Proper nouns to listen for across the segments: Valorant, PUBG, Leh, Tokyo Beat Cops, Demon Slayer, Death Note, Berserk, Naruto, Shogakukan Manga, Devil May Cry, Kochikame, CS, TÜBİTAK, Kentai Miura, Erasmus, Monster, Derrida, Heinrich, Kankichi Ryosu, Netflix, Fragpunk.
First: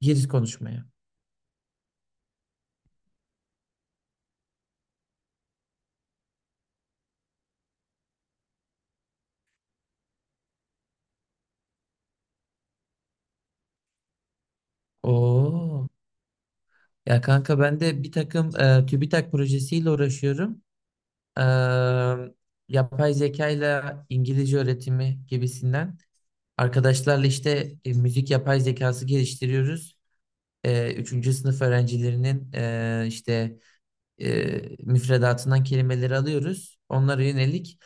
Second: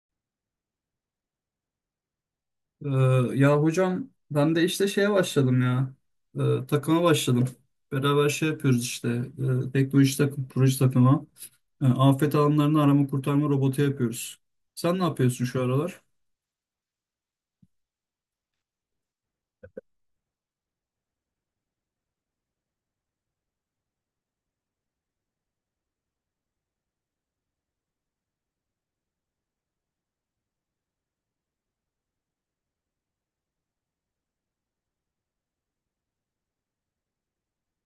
Gir konuşmaya. Ee, ya hocam ben de işte şeye başladım ya. Takıma başladım. Beraber şey yapıyoruz işte. Teknoloji takım, proje takımı. Afet alanlarını arama kurtarma robotu yapıyoruz. Sen ne yapıyorsun şu Oo. aralar? Ya kanka ben de bir takım TÜBİTAK projesiyle uğraşıyorum. E, Yapay zeka ile İngilizce öğretimi gibisinden. Arkadaşlarla işte müzik yapay zekası geliştiriyoruz. Üçüncü sınıf öğrencilerinin işte müfredatından kelimeleri alıyoruz. Onlara yönelik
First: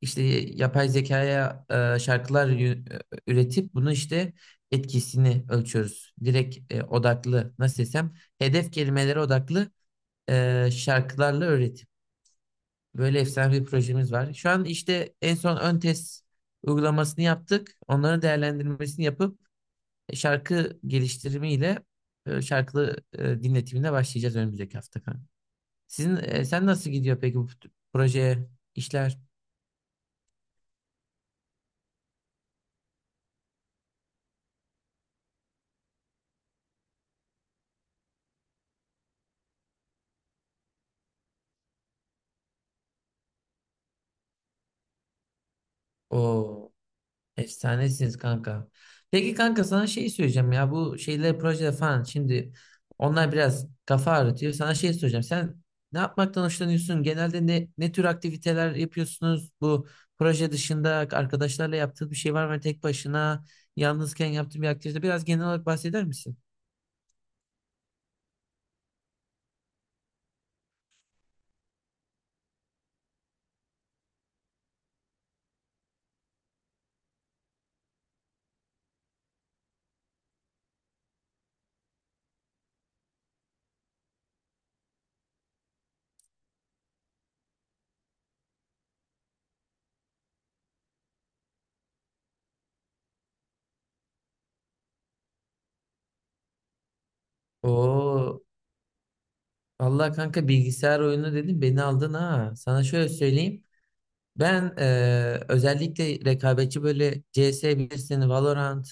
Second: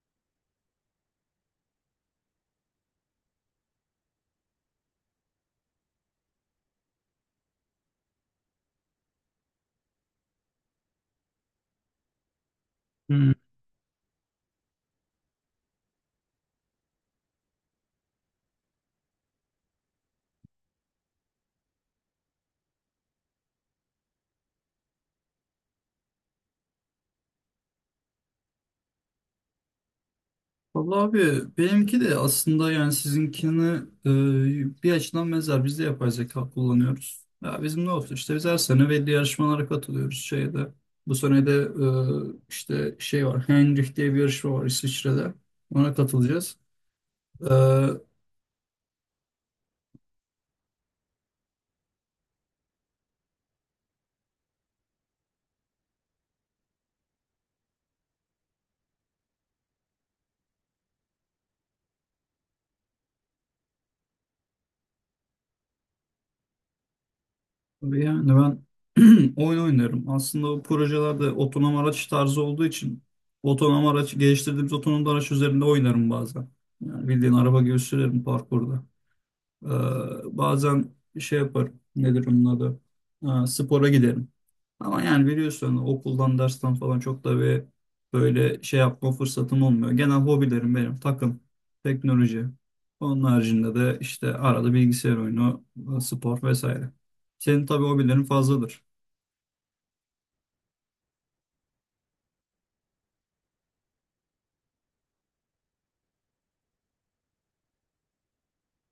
işte yapay zekaya şarkılar üretip bunu işte etkisini ölçüyoruz. Direkt odaklı nasıl desem hedef kelimelere odaklı şarkılarla öğretim. Böyle Hmm. efsane bir projemiz var. Şu an işte en son ön test uygulamasını yaptık. Onların değerlendirmesini yapıp şarkı geliştirimiyle şarkılı dinletimine başlayacağız önümüzdeki hafta. Sen nasıl gidiyor peki bu proje işler? Vallahi abi benimki de aslında yani sizinkini bir açıdan benzer. Biz de yapay zeka kullanıyoruz. Ya bizim ne olsun işte biz her sene belli yarışmalara katılıyoruz şeyde. Bu sene de işte şey var, Heinrich diye bir yarışma var İsviçre'de. Ona katılacağız. O Ee, efsanesiniz kanka. Peki kanka sana şey söyleyeceğim ya bu şeyler projeler falan şimdi onlar biraz kafa ağrıtıyor. Sana şey söyleyeceğim. Sen ne yapmaktan hoşlanıyorsun? Genelde ne tür aktiviteler yapıyorsunuz? Bu proje dışında arkadaşlarla yaptığın bir şey var mı? Hani tek başına yalnızken yaptığın bir aktivite biraz genel olarak bahseder misin? yani ben oyun oynarım. Aslında bu projelerde otonom araç tarzı olduğu için otonom araç geliştirdiğimiz otonom araç üzerinde oynarım bazen. Yani bildiğin araba gibi sürerim parkurda. Ee, bazen şey yapar. Nedir onun adı? Spora giderim. Ama yani biliyorsun okuldan, dersten falan çok da bir böyle şey yapma fırsatım olmuyor. Genel hobilerim benim takım, teknoloji. Onun haricinde de işte arada bilgisayar oyunu, spor vesaire. Senin tabii hobilerin Oo fazladır. Allah kanka bilgisayar oyunu dedim beni aldın ha. Sana şöyle söyleyeyim. Ben özellikle rekabetçi böyle CS bilirsin, Valorant,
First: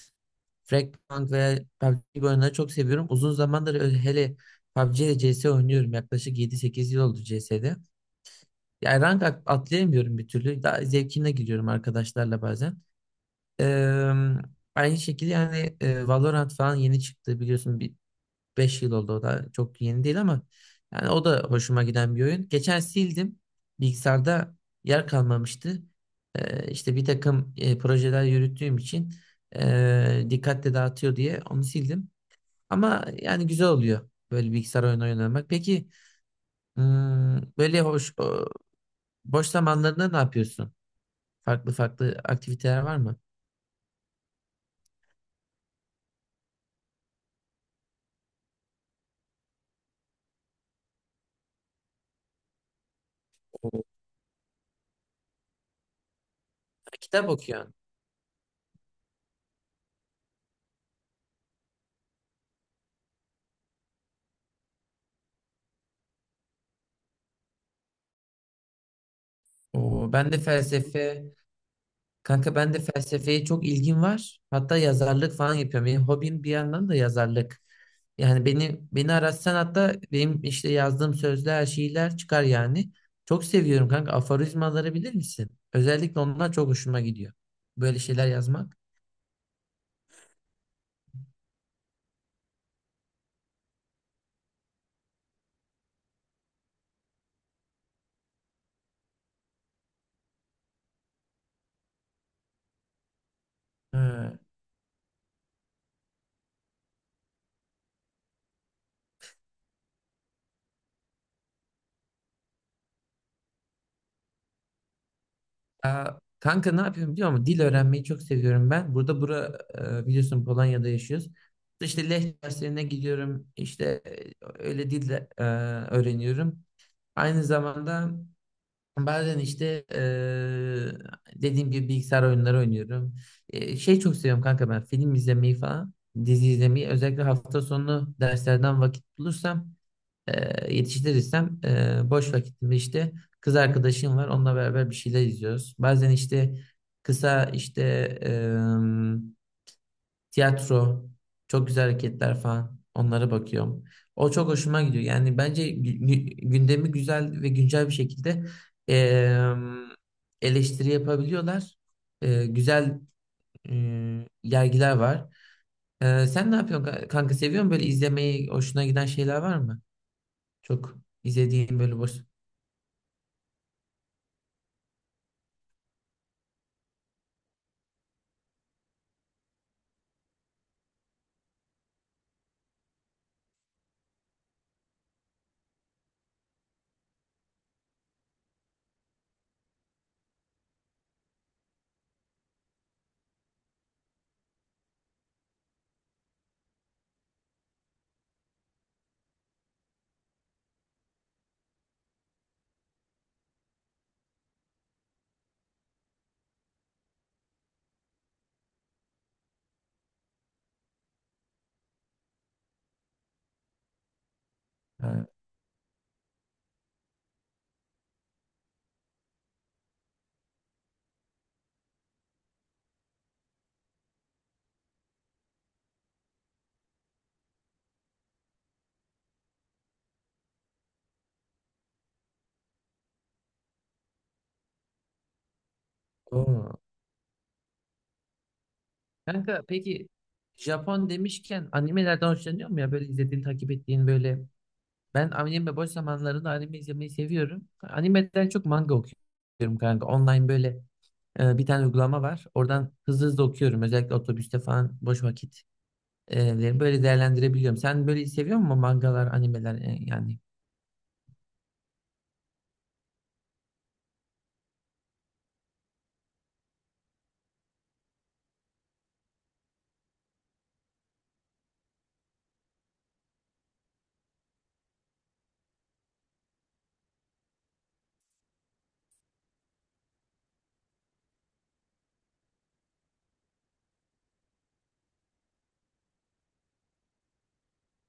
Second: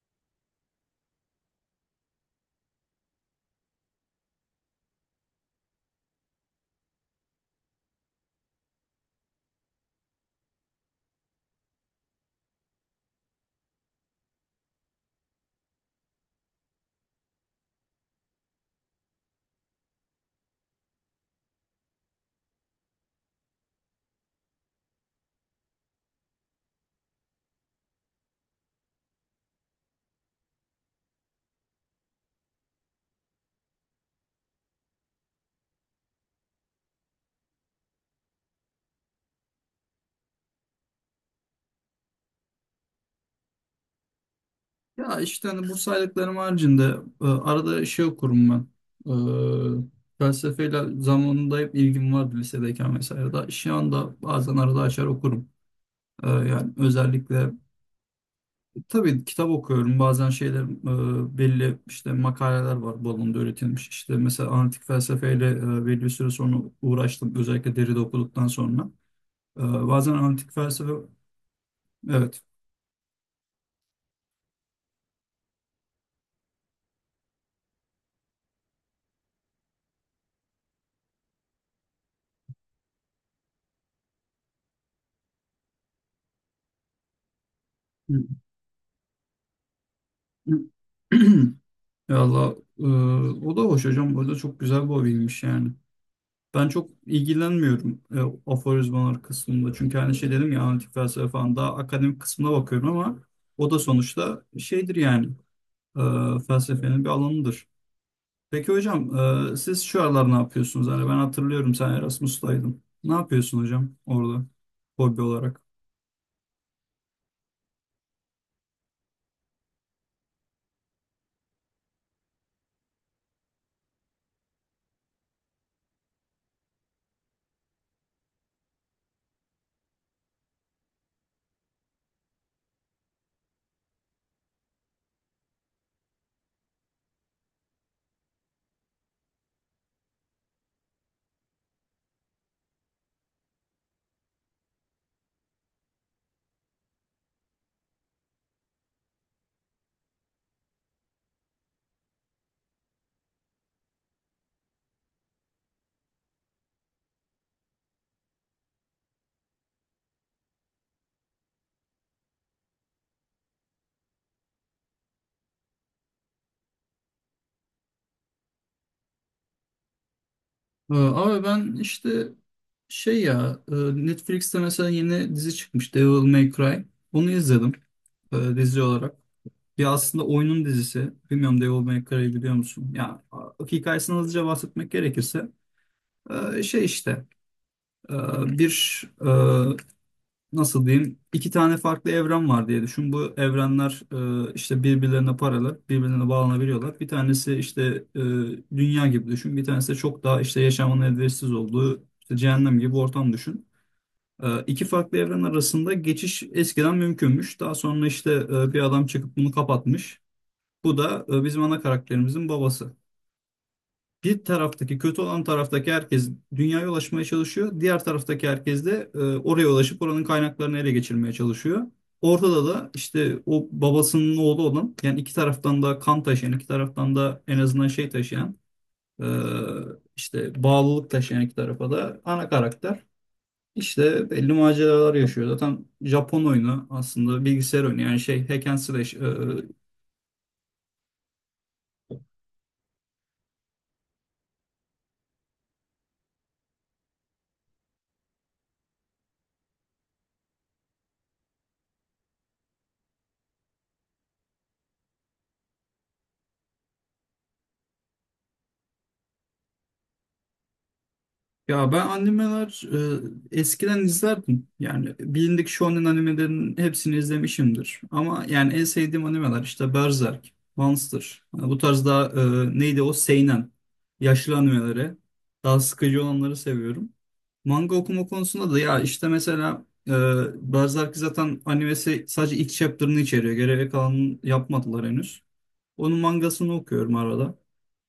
Fragpunk veya PUBG gibi oyunları çok seviyorum. Uzun zamandır hele PUBG ile CS oynuyorum. Yaklaşık yedi sekiz yıl oldu CS'de. Yani rank atlayamıyorum bir türlü. Daha zevkine gidiyorum arkadaşlarla bazen. Eee, aynı şekilde yani Valorant falan yeni çıktı biliyorsun. 5 yıl oldu o da çok yeni değil ama yani o da hoşuma giden bir oyun. Geçen sildim. Bilgisayarda yer kalmamıştı. İşte bir takım projeler yürüttüğüm için dikkatle dağıtıyor diye onu sildim. Ama yani güzel oluyor böyle bilgisayar oyunu oynamak. Peki böyle boş zamanlarında ne yapıyorsun? Farklı farklı aktiviteler var mı? Ya işte hani bu saydıklarım haricinde arada şey okurum ben. E, felsefeyle zamanında hep ilgim vardı lisedeyken vesaire. Da, şu Oo, anda bazen arada açar okurum. Yani kitap özellikle okuyorsun. tabii kitap okuyorum. Bazen şeyler belli işte makaleler var bu alanda üretilmiş. İşte mesela antik felsefeyle belli bir süre sonra uğraştım. Özellikle Derrida okuduktan sonra. E, Oo, bazen ben de antik felsefe, felsefe... evet. Kanka ben de felsefeye çok ilgim var. Hatta yazarlık falan yapıyorum. Benim hobim bir yandan da yazarlık. Yani beni aratsan hatta benim işte yazdığım sözler, şiirler çıkar yani. Çok seviyorum kanka. Aforizmaları bilir misin? Özellikle onlar çok hoşuma gidiyor. Böyle şeyler yazmak. Valla o da hoş hocam. Bu arada çok güzel bir hobiymiş yani. Ben çok ilgilenmiyorum aforizmalar kısmında. Çünkü hani şey dedim ya antik felsefe falan daha akademik kısmına bakıyorum ama o da Ha. sonuçta şeydir yani e, felsefenin bir alanıdır. Peki hocam siz şu aralar ne yapıyorsunuz? Hani ben hatırlıyorum sen Erasmus'taydın. Ne yapıyorsun hocam orada hobi olarak? Aa, kanka ne yapıyorum biliyor musun? Dil öğrenmeyi çok seviyorum ben. Burada biliyorsun Polonya'da yaşıyoruz. İşte Leh derslerine gidiyorum. İşte öyle dil de, öğreniyorum. Aynı zamanda bazen işte dediğim gibi bilgisayar oyunları oynuyorum. Şey çok seviyorum kanka ben film izlemeyi falan, dizi izlemeyi. Özellikle hafta sonu derslerden vakit bulursam, yetiştirirsem boş vakitimde işte kız arkadaşım var. Onunla beraber bir şeyler izliyoruz. Bazen işte kısa işte tiyatro, çok güzel hareketler falan. Onlara bakıyorum. O çok hoşuma gidiyor. Yani bence gündemi güzel ve güncel bir şekilde em, eleştiri yapabiliyorlar. Güzel yergiler var. Sen ne yapıyorsun kanka? Seviyor musun böyle izlemeyi? Hoşuna giden şeyler var mı? Çok Abi ben izlediğin böyle boş... işte şey ya Netflix'te mesela yeni dizi çıkmış, Devil May Cry. Bunu izledim dizi olarak. Ya aslında oyunun dizisi. Bilmiyorum, Devil May Cry'ı biliyor musun? Ya a- hikayesini hızlıca bahsetmek gerekirse şey işte e, bir e, nasıl diyeyim, iki tane farklı evren var diye düşün. Bu evrenler işte birbirlerine paralel, birbirlerine bağlanabiliyorlar. Bir tanesi işte e, dünya gibi düşün. Bir tanesi de çok daha işte yaşamın elverişsiz olduğu işte cehennem gibi ortam düşün. İki farklı evren arasında geçiş eskiden mümkünmüş. Daha sonra işte bir adam çıkıp bunu kapatmış. Bu da bizim ana karakterimizin babası. Bir taraftaki kötü Ha, olan taraftaki herkes dünyaya ulaşmaya çalışıyor. Diğer taraftaki herkes de oraya ulaşıp oranın kaynaklarını ele geçirmeye çalışıyor. Ortada da işte o babasının oğlu olan yani iki taraftan da kan taşıyan, iki taraftan da en azından şey taşıyan e, işte bağlılık taşıyan iki tarafa da ana karakter. İşte belli maceralar yaşıyor. Zaten Japon oo. oyunu, aslında bilgisayar oyunu yani şey, hack and slash. Kanka peki Japon demişken animelerden hoşlanıyor mu ya? Böyle izlediğin, takip ettiğin böyle... Ben anime boş zamanlarında anime izlemeyi seviyorum. Animeden çok manga okuyorum kanka. Online böyle bir tane uygulama var. Oradan hızlı hızlı okuyorum. Özellikle otobüste falan boş vakit böyle değerlendirebiliyorum. Sen böyle seviyor musun mangalar, animeler yani? Ya ben animeler eskiden izlerdim. Yani bilindik shonen animelerin hepsini izlemişimdir. Ama yani en sevdiğim animeler işte Berserk, Monster. Yani bu tarz daha neydi o, seinen. Yaşlı animeleri. Daha sıkıcı olanları seviyorum. Manga okuma konusunda da ya işte mesela Berserk zaten animesi sadece ilk chapter'ını içeriyor. Geriye kalanını yapmadılar henüz. Onun mangasını okuyorum arada.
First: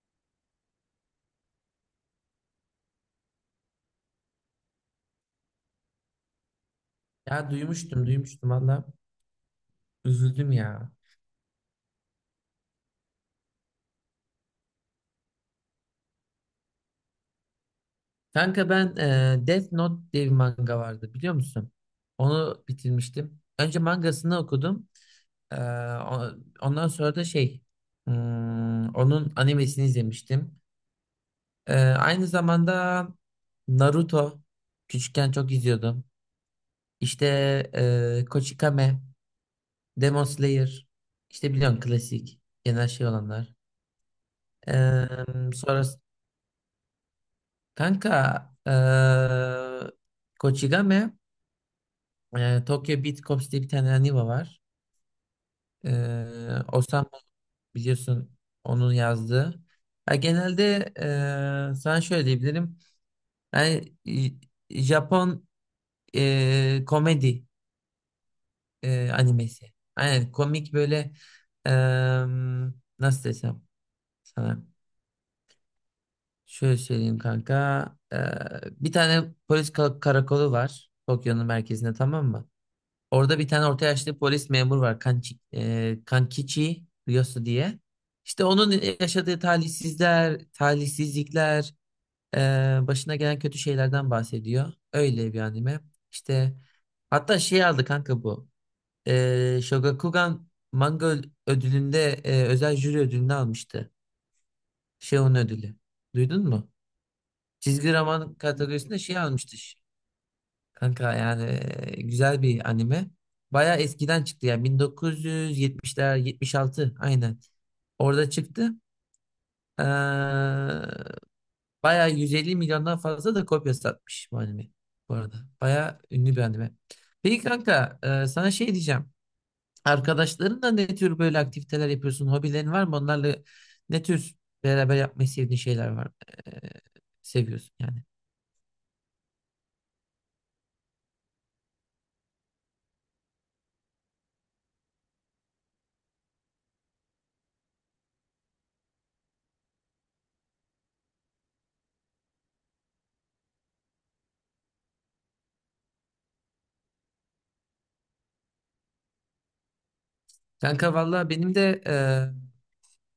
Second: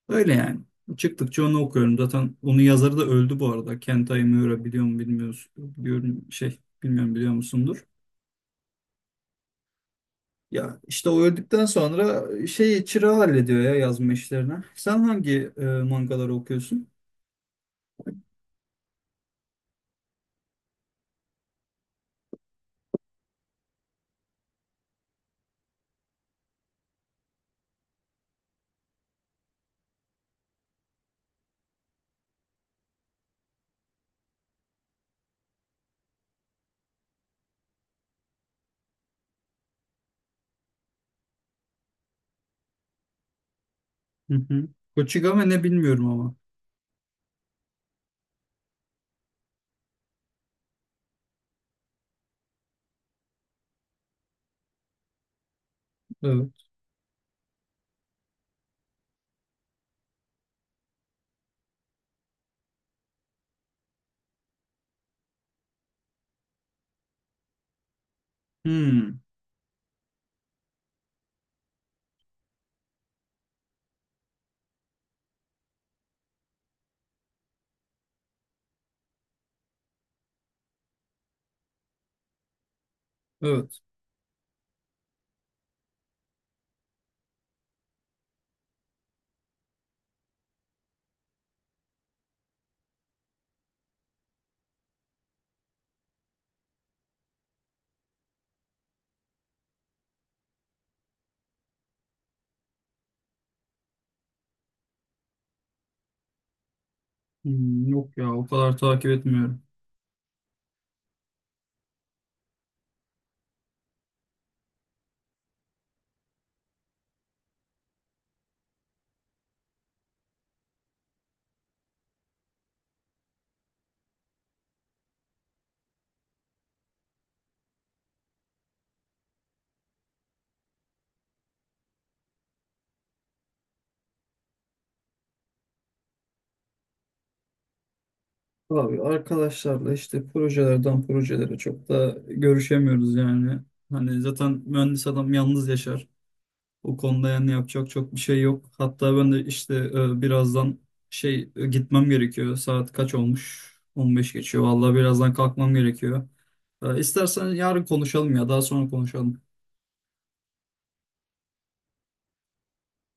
Öyle yani. Çıktıkça onu okuyorum. Zaten onun yazarı da öldü bu arada. Kentai Miura biliyor mu bilmiyoruz. Biliyorum şey, bilmiyorum, biliyor Ya musundur. duymuştum, duymuştum valla. Üzüldüm Ya ya. işte o öldükten sonra şey, çırağı hallediyor ya yazma işlerini. Sen hangi mangaları okuyorsun? Kanka ben Death Note diye bir manga vardı biliyor musun? Onu bitirmiştim. Önce mangasını okudum. Ee, o- ondan sonra da şey onun animesini izlemiştim. Aynı zamanda Naruto küçükken çok izliyordum. İşte Kochikame, Demon Slayer işte biliyorsun klasik genel şey olanlar. Hı hı. Kochigame Ee, ne sonra bilmiyorum ama. kanka Kochikame Tokyo Beat Cops diye bir tane anime var. Evet. Ee, biliyorsun onun yazdığı. Ya genelde sana şöyle diyebilirim. Yani Japon komedi Hmm, animesi. Aynen komik böyle eee, nasıl desem sana. Şöyle söyleyeyim kanka. Bir tane polis karakolu var Tokyo'nun merkezinde tamam mı? Orada bir tane evet. orta yaşlı polis memur var Kankichi Ryosu diye. İşte onun yaşadığı talihsizlikler, başına gelen kötü şeylerden bahsediyor. Öyle bir anime. İşte hatta şey aldı kanka bu. Shogakukan Manga ödülünde özel jüri ödülünü almıştı. Şey onun ödülü. Duydun mu? Hmm, Çizgi yok ya, roman o kadar kategorisinde takip şey almıştı. etmiyorum. Kanka yani güzel bir anime. Baya eskiden çıktı yani 1970'ler 76 aynen. Orada çıktı. Ee, Bayağı 150 milyondan fazla da kopya satmış bu anime bu arada. Bayağı ünlü bir anime. Peki kanka sana şey diyeceğim. Arkadaşlarınla ne tür böyle aktiviteler yapıyorsun? Hobilerin var mı? Onlarla ne tür beraber yapmayı sevdiğin şeyler var? E, Seviyorsun yani. Abi arkadaşlarla işte projelerden projelere çok da görüşemiyoruz yani. Hani zaten mühendis adam yalnız yaşar. O konuda yani yapacak çok bir şey yok. Hatta ben de işte birazdan şey gitmem gerekiyor. Saat kaç olmuş? 15 geçiyor. Vallahi birazdan kalkmam gerekiyor. İstersen yarın konuşalım ya daha sonra konuşalım. Kanka valla benim de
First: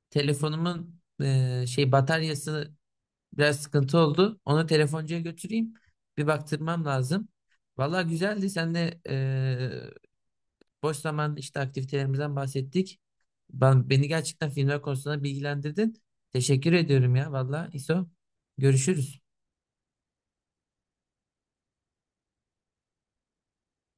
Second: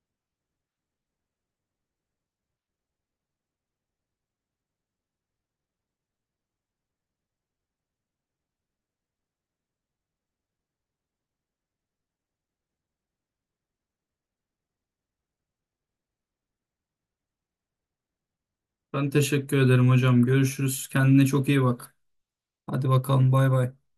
telefonumun şey bataryası biraz sıkıntı oldu. Onu telefoncuya götüreyim. Bir baktırmam lazım. Valla güzeldi. Sen de boş zaman işte aktivitelerimizden bahsettik. Beni gerçekten filmler konusunda bilgilendirdin. Teşekkür ediyorum ya valla İso. Ben Görüşürüz. teşekkür ederim hocam. Görüşürüz. Kendine çok iyi bak. Hadi bakalım, bay bay.